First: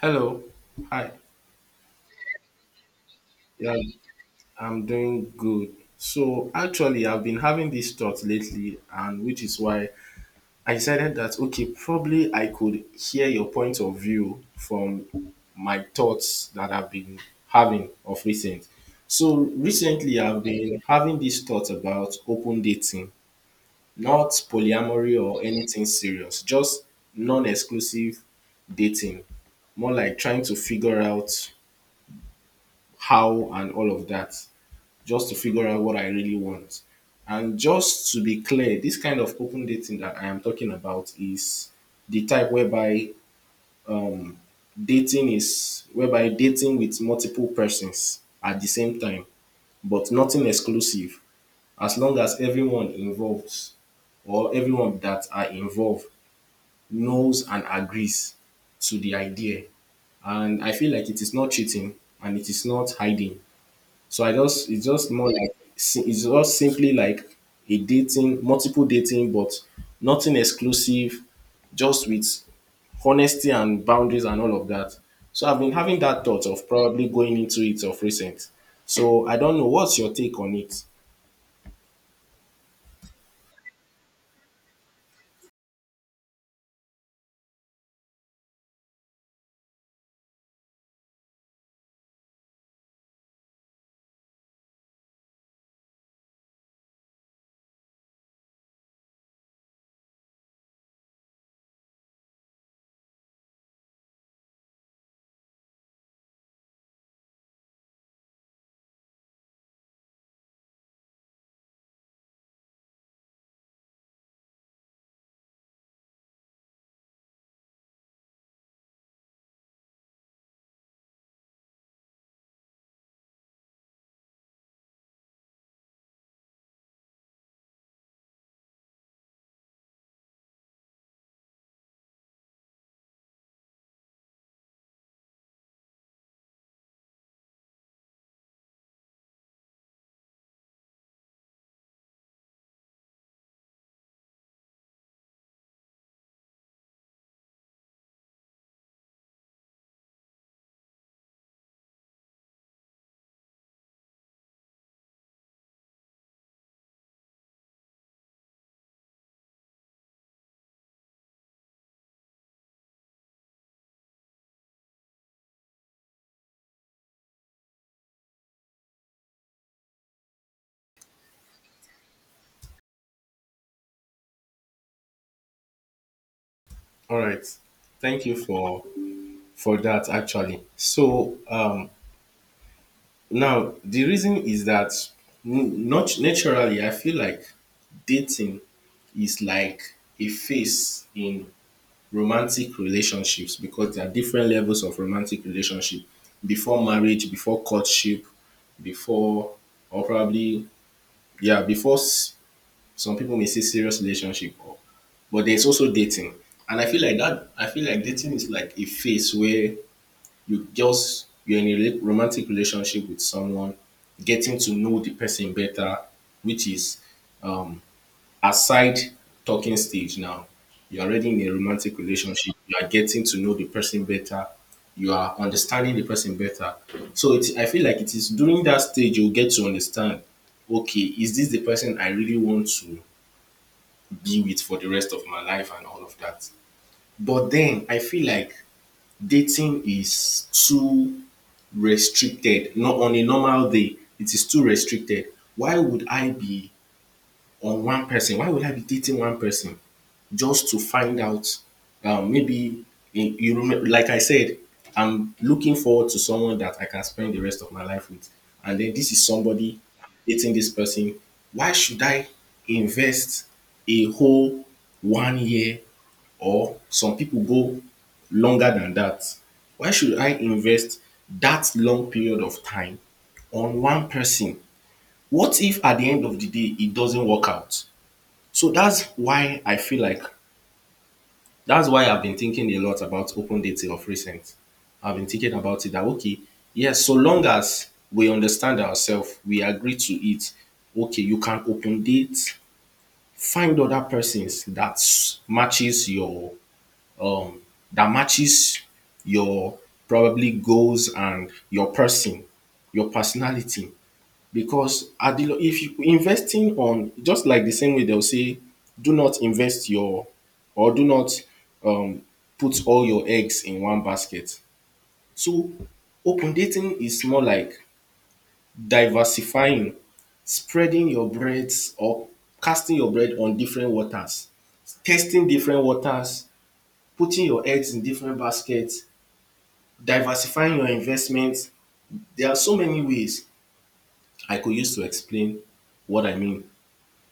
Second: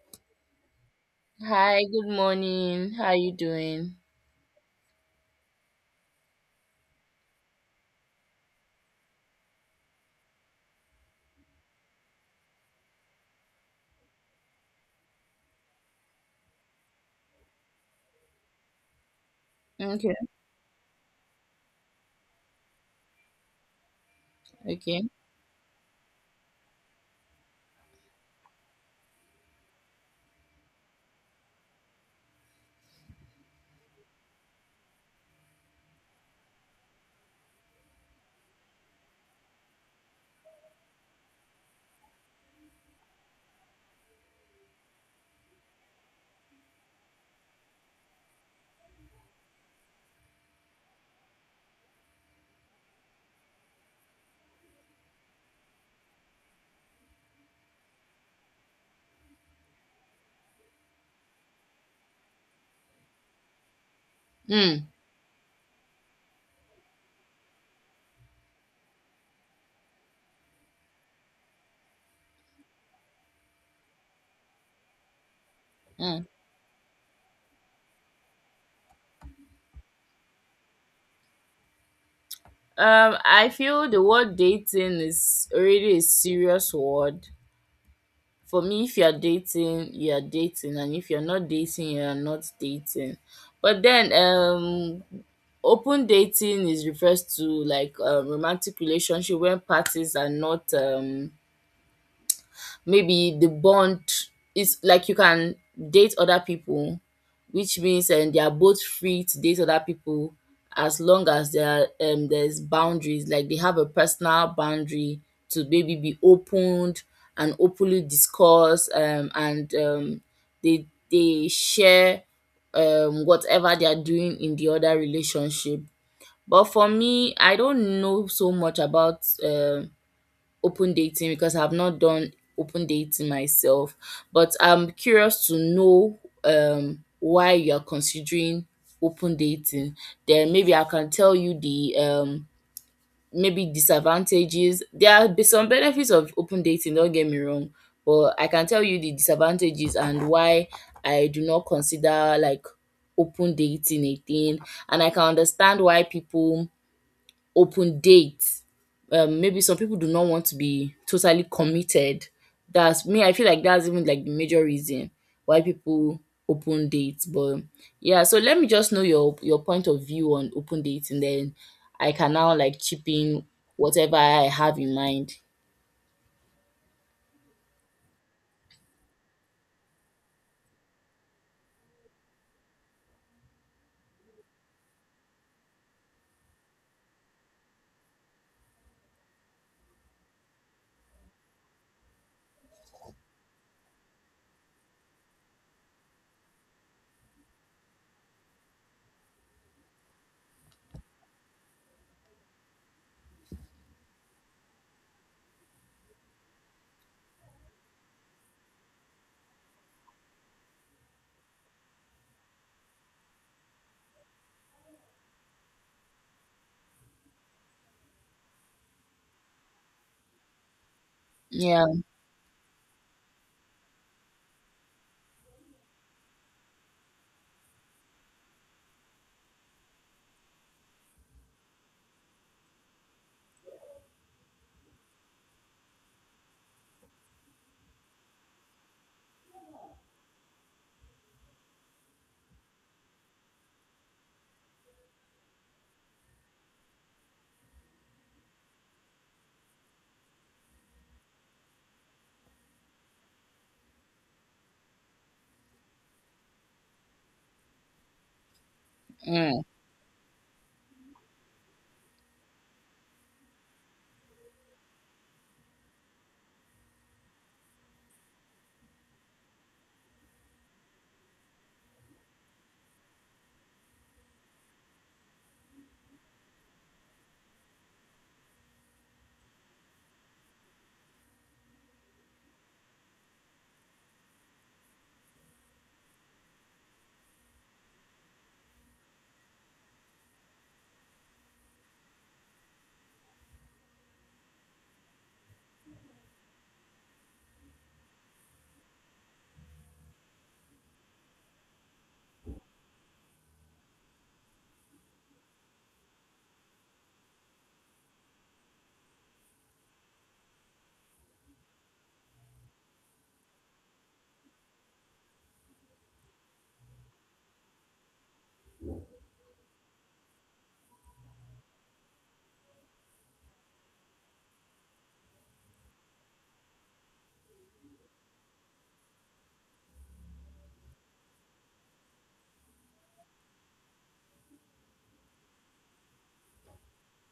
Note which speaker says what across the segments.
Speaker 1: Hello. Hi.
Speaker 2: Hi, good morning. How are you
Speaker 1: Yeah,
Speaker 2: doing?
Speaker 1: I'm doing good. So actually, I've been having these thoughts lately, and which is why I decided that okay, probably I could hear your point of view from my thoughts that I've been having of recent. So
Speaker 2: Okay.
Speaker 1: recently, I've been having these thoughts about open dating, not
Speaker 2: Okay.
Speaker 1: polyamory or anything serious, just non-exclusive dating, more like trying to figure out how and all of that. Just to figure out what I really want. And just to be clear, this kind of open dating that I am talking about is the type whereby dating is whereby dating with multiple persons at the same time, but nothing exclusive. As long as everyone involved or everyone that are involved knows and agrees to the idea. And I feel like it is not cheating and it is not hiding. So I just it's
Speaker 2: Mm,
Speaker 1: just more like si- it's just simply like a dating, multiple dating, but nothing exclusive, just with honesty and boundaries and all of that. So I've been having that
Speaker 2: mm.
Speaker 1: thought of probably going into it of recent. So I don't know what's your take on it.
Speaker 2: I feel the word dating is already a serious word. For me, if you're dating, you're dating, and if you're not dating, you're not dating. But then, open dating is refers to like a romantic relationship when parties are not maybe the bond is like you can date other people, which means they are both free to date other people as long as there are there's boundaries, like they have a personal boundary to maybe be opened and openly discuss and they they share whatever they are doing in the other relationship. But for me, I don't know so much about open dating because I've not done open dating myself. But I'm curious to know why you're considering open dating. Then maybe I can tell you the maybe disadvantages. Some benefits of open dating, don't get me wrong, but I can tell you the disadvantages and why I do not consider like open dating a thing. And I can understand why people open date. Maybe some people do not want to be totally committed. That's me. I feel like that's even like the major reason why people open dates. But yeah, so let me just know your point of view on open dates, and then I can now like chip in whatever I have in mind.
Speaker 1: All right. Thank you for that actually. So now the reason is that not naturally I feel like dating is like a phase in romantic relationships, because there are different levels of romantic relationship before marriage, before courtship, before or probably yeah, before some people may say serious relationship or but there's also dating. And I feel like dating is like a phase where you're in a romantic relationship with someone, getting to know the person better, which is um aside talking stage. Now, you're already in a
Speaker 2: Yeah.
Speaker 1: romantic relationship. You are getting to know the person better. You are understanding the person better. So I feel like it is during that stage you get to understand, okay, is this the person I really want to be with for the rest of my life and all of that. But then I feel like dating is too restricted. Not on a normal day, it is too restricted. Why would I be on one person. Why would I be dating one person just to find out? Maybe in, you remember, like I said, I'm looking forward to someone that I can spend the rest of my life with, and then this is
Speaker 2: Mm.
Speaker 1: somebody dating this person. Why should I invest a whole 1 year or some people go longer than that? Why should I invest that long period of time on one person? What if at the end of the day it doesn't work out? So that's why I feel like that's why I've been thinking a lot about open dating of recent. I've been thinking about it that okay, yes, so long as we understand ourselves, we agree to it. Okay, you can open date, find other persons that um matches your probably goals and your personality. Because at the if you investing on, just like the same way they'll say, do not invest your or do not um, put all your eggs in one basket. So open dating is more like diversifying, spreading your breads or casting your bread on different waters, testing different waters, putting your eggs in different baskets, diversifying your investments. There are so many ways I could use to explain what I mean.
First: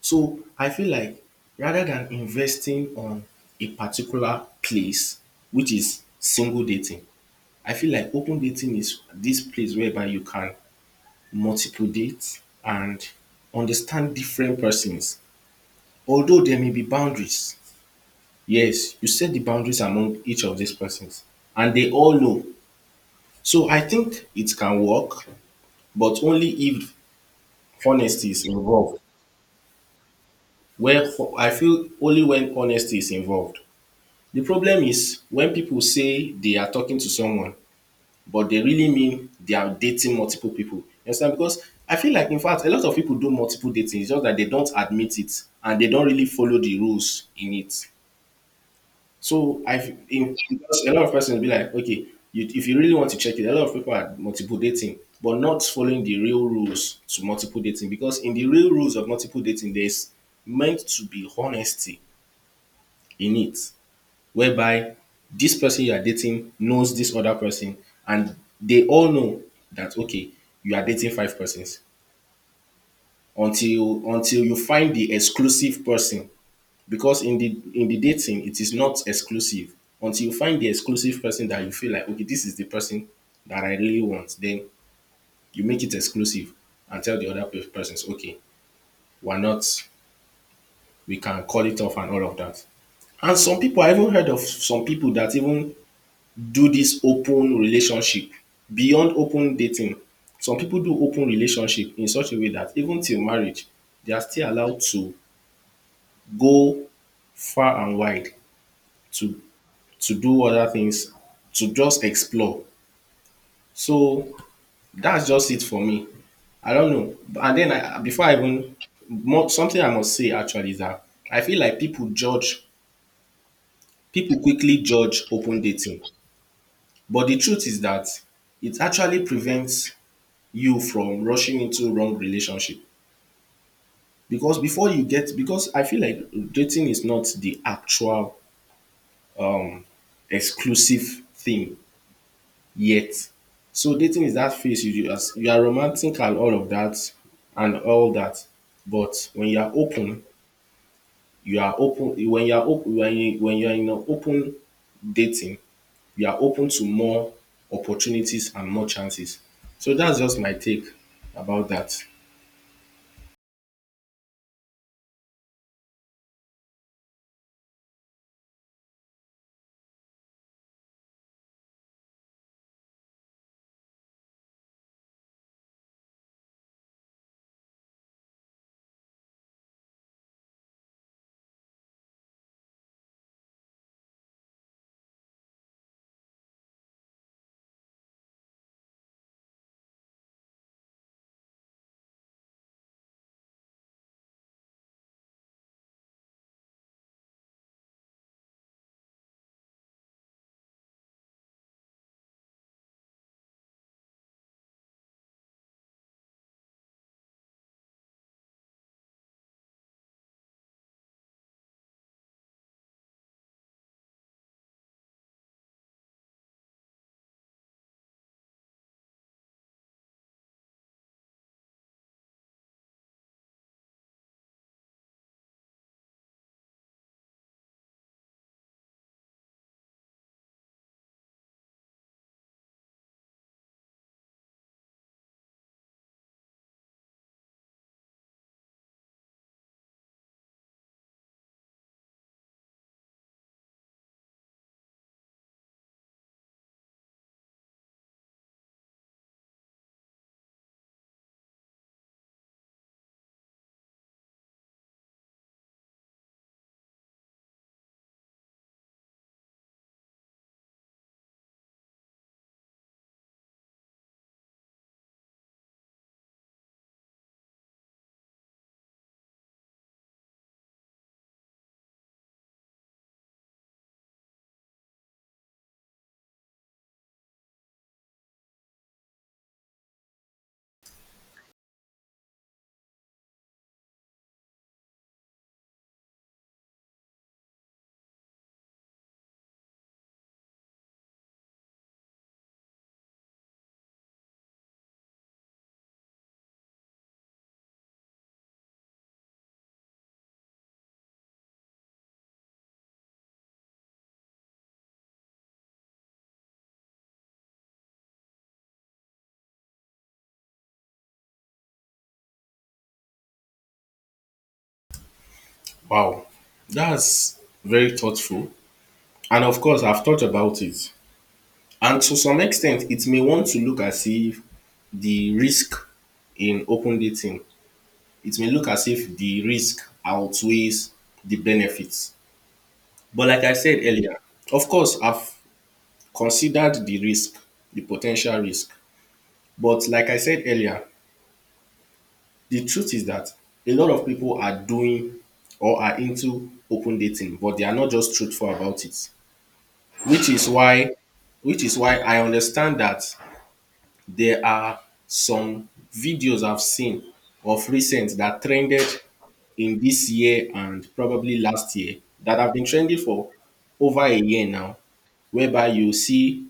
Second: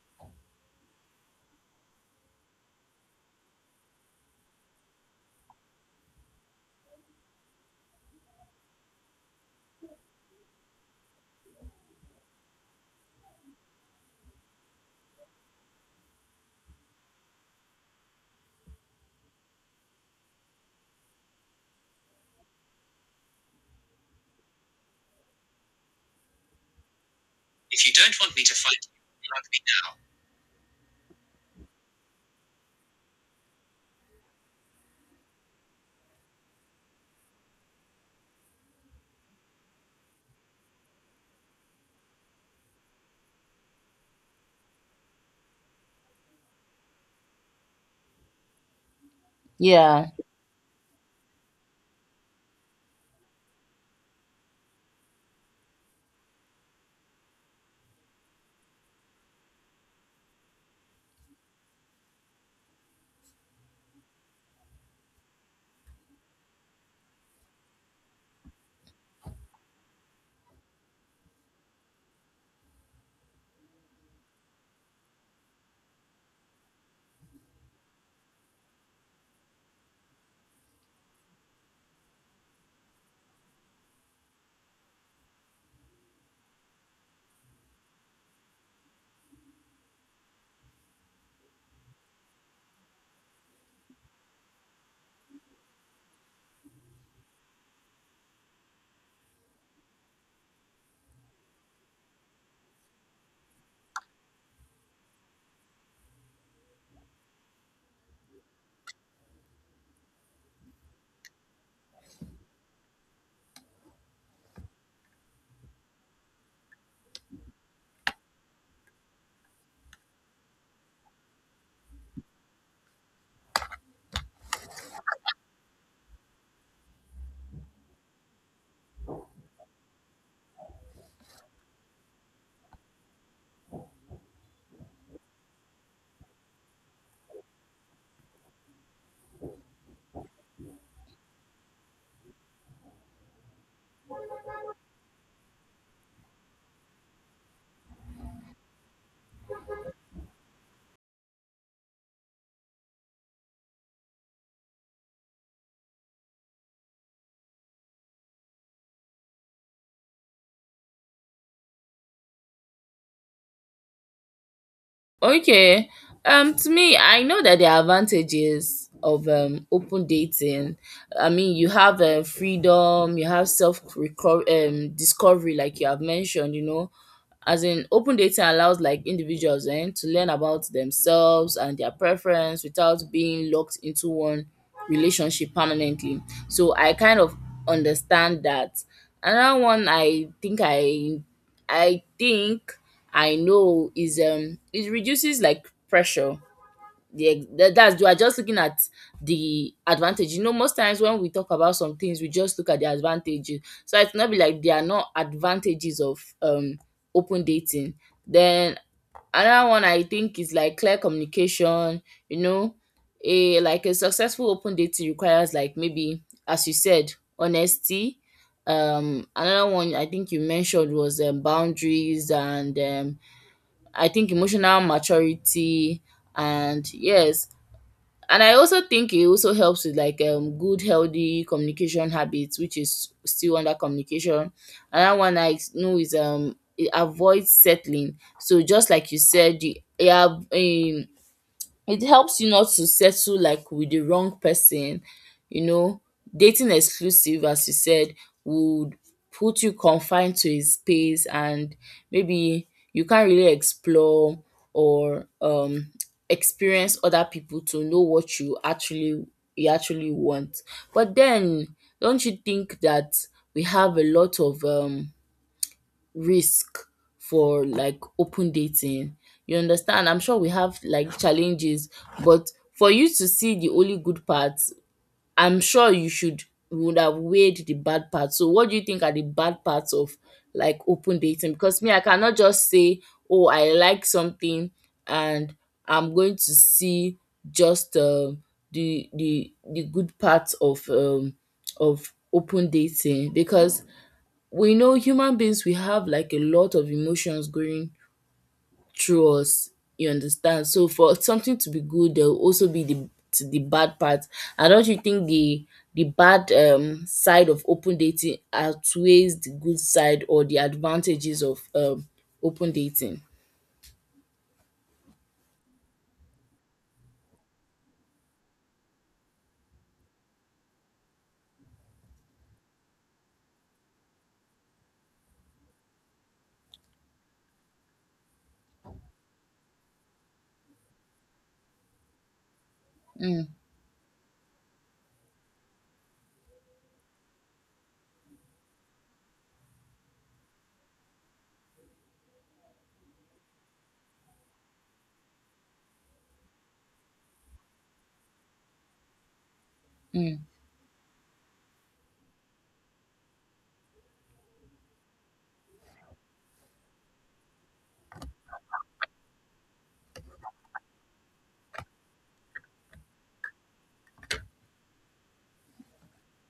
Speaker 1: So I feel like rather than investing on a particular place, which is single dating, I feel like open dating is this place whereby you can multiple date and understand different persons. Although there may be boundaries, yes, you set the boundaries among each of these persons, and they all know. So I think it can work, but only if
Speaker 2: If you don't
Speaker 1: honesty
Speaker 2: want me
Speaker 1: is
Speaker 2: to fight,
Speaker 1: involved.
Speaker 2: you, plug
Speaker 1: I feel only when honesty is involved. The problem is when people say they are talking to someone but they really mean they are dating multiple people. You understand? Because I feel like in fact a lot of people do multiple dating, it's just that they don't admit it and they don't really follow the rules in it. So
Speaker 2: me now.
Speaker 1: I've
Speaker 2: Yeah.
Speaker 1: in because a lot of persons be like, okay, if you really want to check it, a lot of people are multiple dating, but not following the real rules to multiple dating. Because in the real rules of multiple dating, there's meant to be honesty in it, whereby this person you are dating knows this other person and they all know that okay, you are dating five persons until you find the exclusive person, because in the dating it is not exclusive until you find the exclusive person that you feel like okay, this is the person that I really want. Then you make it exclusive and tell the other persons okay, we're not we can call it off and all of that. And some people, I even heard of some people that even do this open relationship beyond open dating. Some people do open relationship in such a way that even till marriage, they are still allowed to go far and wide to do other things, to just explore. So that's just it for me. I don't know. And then I, before I even more, something I must say actually is that I feel like people quickly judge open dating, but the truth is that it actually prevents you from rushing into wrong relationship. Because before you get, because I feel like dating is not the actual exclusive thing yet. So dating is that phase you you as you are romantic and all of that and all that. But when you are open when you are open when you are in an open dating, you are open to more opportunities and more chances. So that's just my take about that.
Speaker 2: Okay. To me, I know that there are advantages of open dating. I mean, you have freedom, you have self discovery, like you have mentioned. You know, as in open dating allows like individuals to learn about themselves and their preference without being locked into one relationship permanently. So I kind of understand that. Another one I think I know is it reduces like pressure. That's, you are just looking at the advantage. You know, most times when we talk about some things, we just look at the advantages. So it's not be like there are no advantages of open dating. Then another one I think is like clear communication, you know, a like a successful open dating requires, like, maybe, as you said, honesty. Another one I think you mentioned was boundaries, and I think emotional maturity, and yes, and I also think it also helps with like good healthy communication habits, which is still under communication. Another one I know is it avoids settling. So just like you said, you have it helps you not to settle like with the wrong person, you know. Dating exclusive, as you said, would put you confined to a space, and maybe you can't really explore or experience other people to know what you actually want. But then, don't you think that we have a lot of risk for like open dating? You understand? I'm sure we have like challenges, but for you to see the only good parts, I'm sure you would have weighed the bad parts. So what do you think are the bad parts of like open dating? Because me, I cannot just say, oh, I like something, and I'm going to see just the good parts of open dating, because we know human beings, we have like a lot of emotions going through us, you understand? So for something to be good, there will also be the bad part. And don't you think the bad side of open dating outweighs the good side or the advantages of open dating?
Speaker 1: Wow, that's very thoughtful. And of course, I've thought about it. And to some extent, it may want to look as if the risk in open dating, it may look as if the risk outweighs the benefits. But like
Speaker 2: mm,
Speaker 1: I said earlier, of course, I've considered the risk, the potential risk. But like I said earlier, the truth is that a lot of people are doing or are into open dating, but they are not just truthful about it. which
Speaker 2: mm.
Speaker 1: is why which is why I understand that there are some videos I've seen of recent that trended in this year and probably last year, that have been trending for over a year now, whereby you see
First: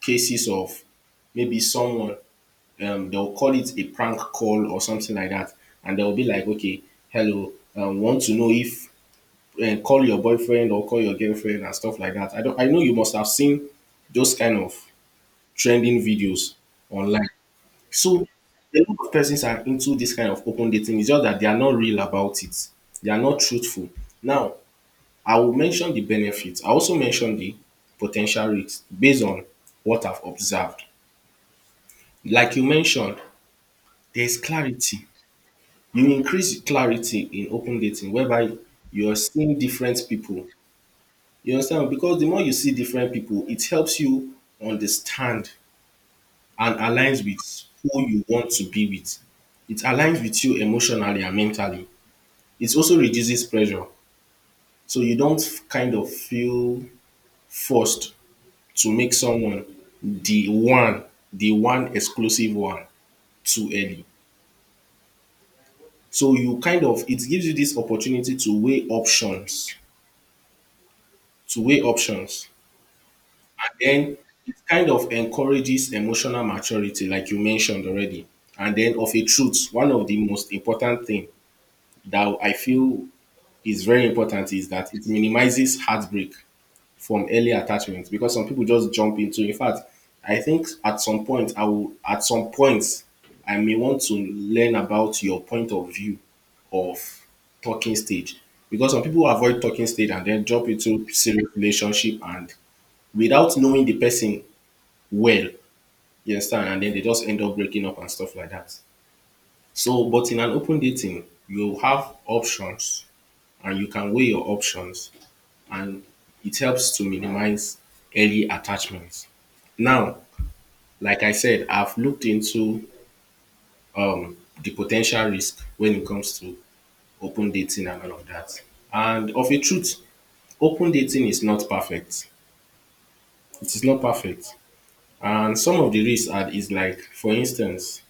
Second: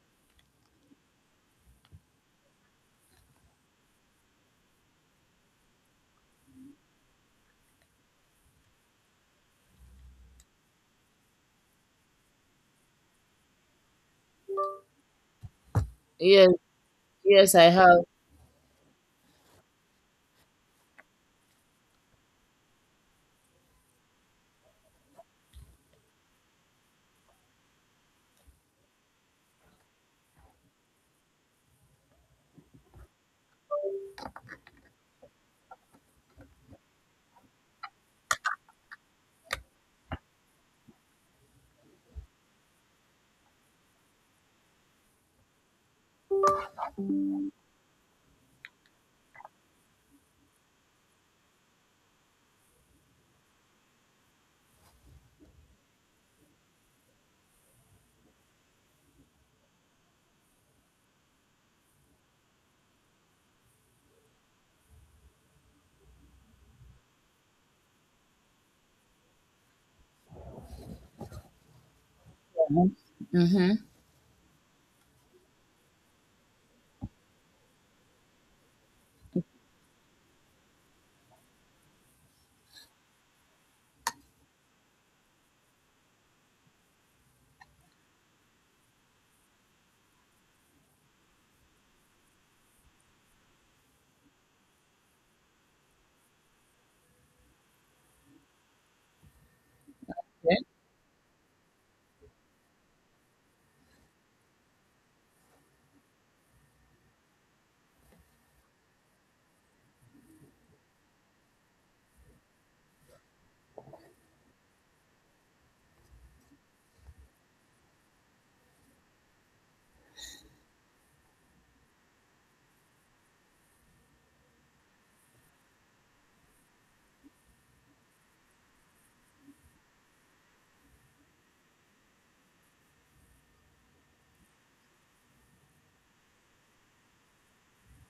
Speaker 1: cases of maybe someone, they'll call it a prank call or something like that, and they'll be like okay, hello, want to know if call your boyfriend or call your girlfriend and stuff like that. I don't. I know you must have seen those kind of trending
Speaker 2: Yes.
Speaker 1: videos online.
Speaker 2: Yes, I have.
Speaker 1: So a lot of persons are into this kind of open dating. It's just that they are not real about it. They are not truthful. Now, I will mention the benefits. I also mention the potential risks based on what I've observed. Like you mentioned, there's clarity. You increase clarity in open dating, whereby you are seeing different people. You understand? Because the more you see different people, it helps you understand and aligns with who you want to be with. It aligns with you emotionally and mentally. It also reduces pressure. So you don't kind of feel forced to make someone the one, the one exclusive one too early. So you kind of, it gives you this opportunity to weigh options, to weigh options
Speaker 2: Mm-hmm.
Speaker 1: and then it kind of encourages emotional maturity, like you mentioned already. And then of a truth, one of the most important thing that I feel is very important is that it minimizes heartbreak from early attachments, because some people just jump into. In fact, I think at some point I will at some point I may want to learn about your point of view of talking stage, because some people avoid talking stage and then jump into serious relationship and without knowing the person well. You understand? And then they just end up breaking up and stuff like that. So, but in an open dating, you have options and you can weigh your options, and it helps to minimize early attachments. Now, like I said, I've looked into the potential risk when it comes to open dating and all of that. And of a truth, open dating is not perfect. It is not perfect. And some of the risks are is like, for instance,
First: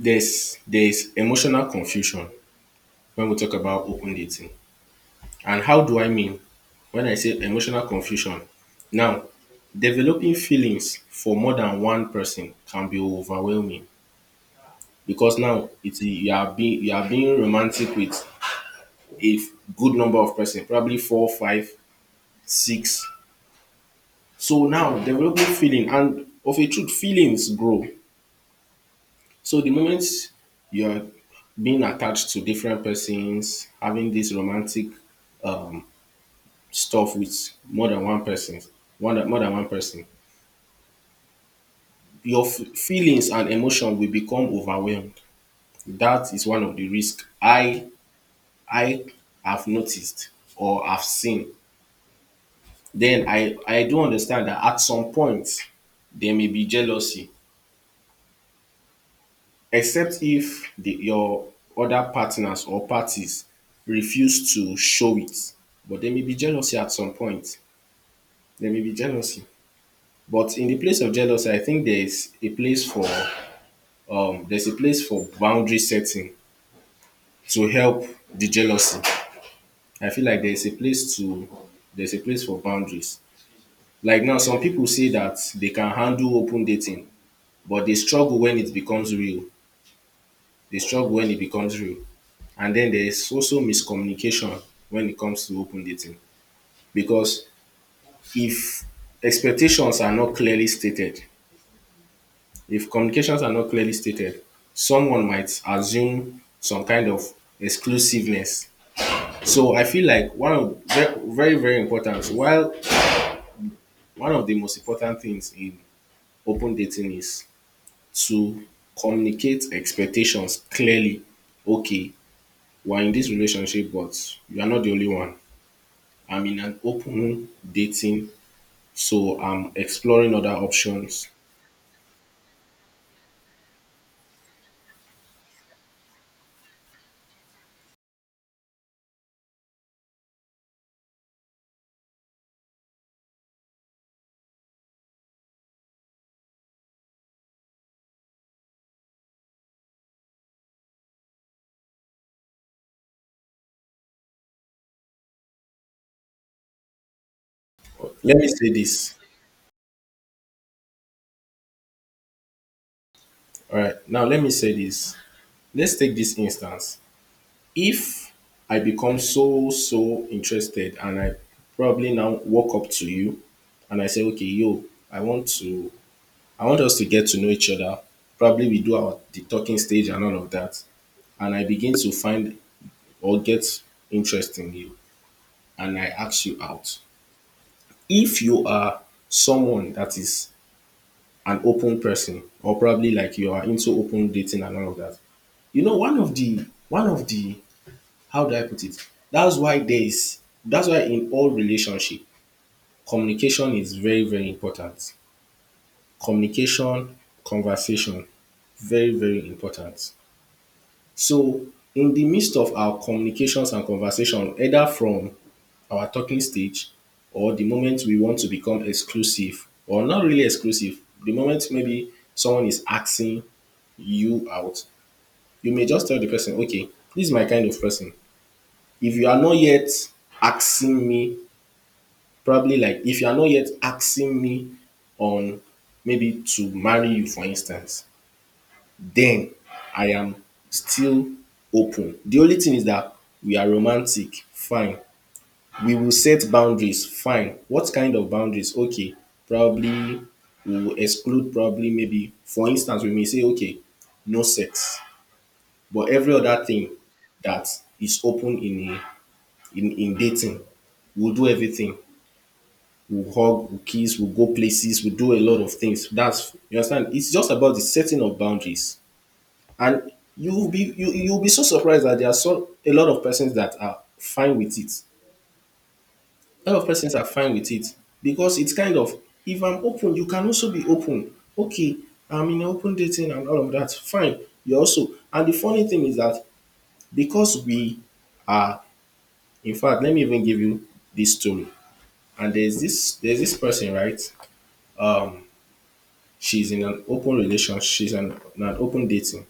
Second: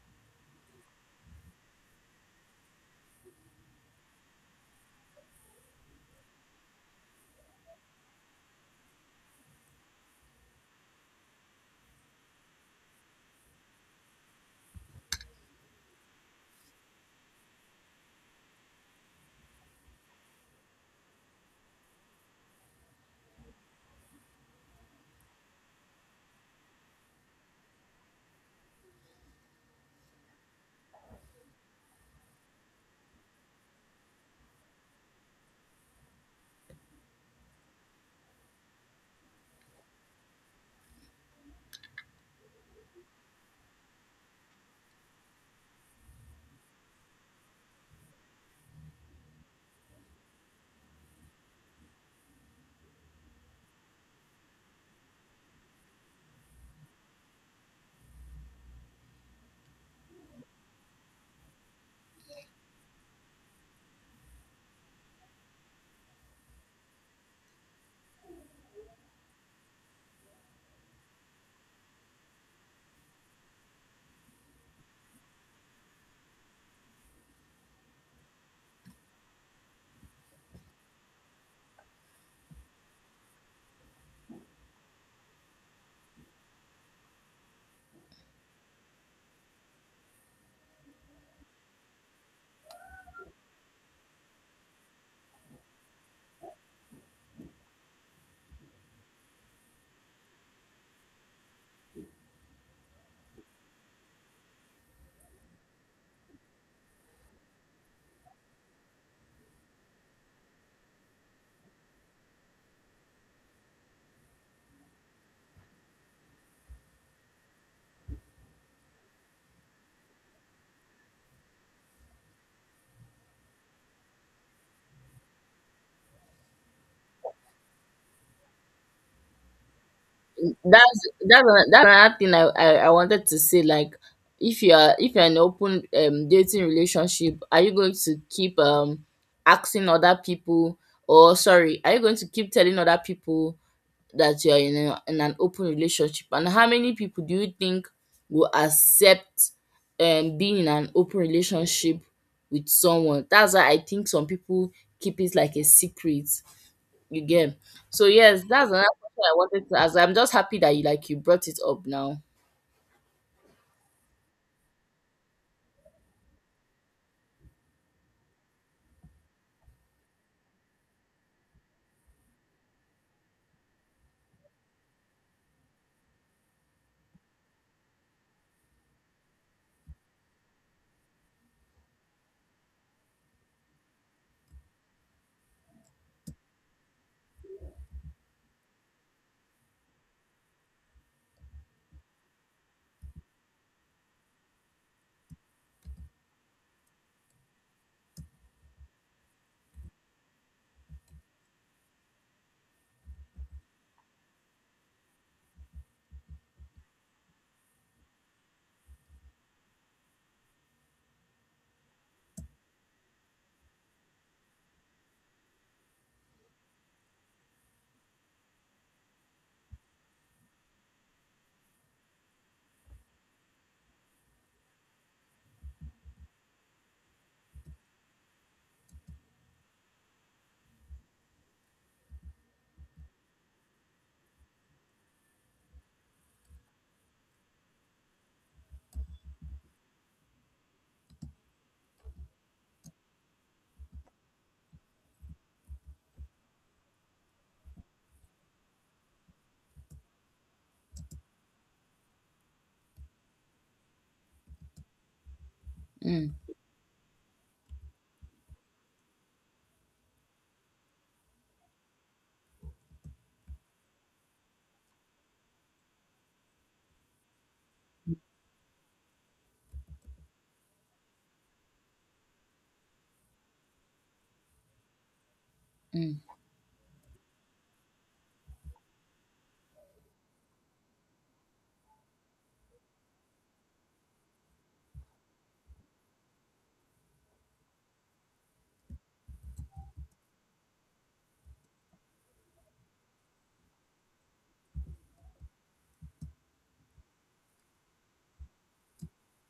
Speaker 1: There's emotional confusion when we talk about open dating. And how do I mean when I say emotional confusion? Now, developing feelings for more than one person can be overwhelming because now it's you are being romantic with a good number of person, probably four, five, six. So now developing feeling and of a truth, feelings grow. So the moment you're being attached to different persons, having this romantic stuff with more than one person, more than one person, your feelings and emotion will become overwhelmed. That is one of the risk I have noticed or have seen. Then I do understand that at some point there may be jealousy, except if your other partners or parties refuse to show it. But there may be jealousy at some point. There may be jealousy. But in the place of jealousy, I think there is a place for boundary setting to help the jealousy. I feel like there's a place for boundaries. Like now, some people say that they can handle open dating, but they struggle when it becomes real. They struggle when it becomes real. And then there is also miscommunication when it comes to open dating. Because if expectations are not clearly stated, if communications are not clearly stated, someone might assume some kind of exclusiveness. So I feel like one of very very very important. While one of the most important things in open dating is to communicate expectations clearly. Okay, we're in this relationship, but you are not the only one. I'm in an open dating, so I'm exploring other
Speaker 2: that's
Speaker 1: options.
Speaker 2: that's another thing I, I wanted to say. Like, if you are, if you're in an open dating relationship, are you going to keep asking other people, or sorry, are you going to keep telling other people that you are in, a, in an open relationship? And how many people do you think will accept being in an open relationship with someone? That's why I think some people keep it like a secret, you get. So
Speaker 1: Let
Speaker 2: yes,
Speaker 1: me say
Speaker 2: that's another
Speaker 1: this.
Speaker 2: question I wanted to ask. I'm just happy that you like you brought it up now.
Speaker 1: All right, now let me say this. Let's take this instance. If I become so interested and I probably now walk up to you and I say, okay, yo, I want to, I want us to get to know each other. Probably we do our the talking stage and all of that, and I begin to find or get interest in you, and I ask you out. If you are someone that is an open person, or probably like you are into open dating and all of that, you know one of the how do I put it? That's why there is that's why in all relationship, communication is very, very important. Communication, conversation, very, very important. So in the midst of our communications and conversation, either from our talking stage or the moment we want to become exclusive or not really exclusive, the moment maybe someone is asking you out, you may just tell the person, okay, this is my kind of person. If you are not yet asking me, probably like if you are not yet asking me on, maybe to marry you for instance, then I am still open. The only thing is that we are romantic, fine, we will set boundaries, fine. What kind of boundaries? Okay, probably we will exclude, probably maybe for instance we may say, okay, no sex, but
Speaker 2: Mm,
Speaker 1: every other thing that is open in in dating we'll do everything. We'll hug, we'll kiss, we'll go places, we'll do a lot of things. That's, you understand. It's just about the setting of boundaries, and you'll be so surprised that there are so a lot of persons that are fine with it.
Speaker 2: mm.
Speaker 1: A lot of persons are fine with it because it's kind of, if I'm open, you can also be open. Okay, I'm in open dating and all of that. Fine, you also. And the funny thing is that because we are, in fact, let me even give you this story. And there's this person, right, she's in an open relationship, she's in an open dating,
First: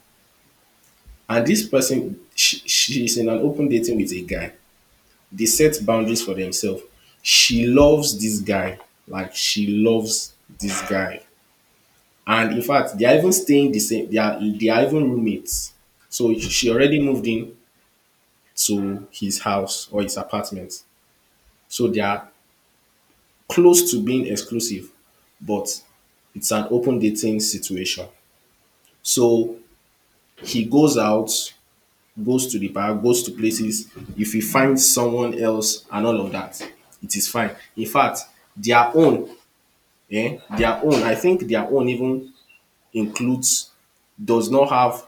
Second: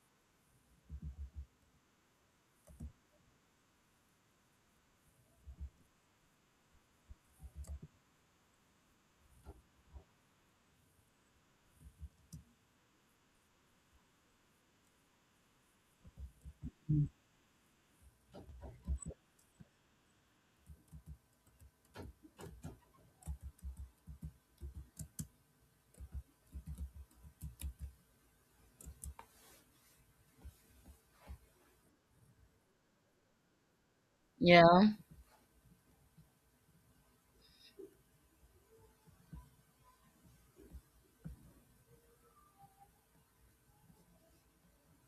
Speaker 1: and this person, she's in an open dating with a guy. They set boundaries for themselves. She loves this guy, like she loves this guy, and in fact, they are even staying the same. They are even roommates. So she already moved in to his house or his apartment. So they are close to being exclusive, but it's an open dating situation. So he goes out, goes to the bar, goes to places. If you find
Speaker 2: Yeah.
Speaker 1: someone else and all of that, it is fine. In fact, their own, eh, their own, I think their own even includes, does not have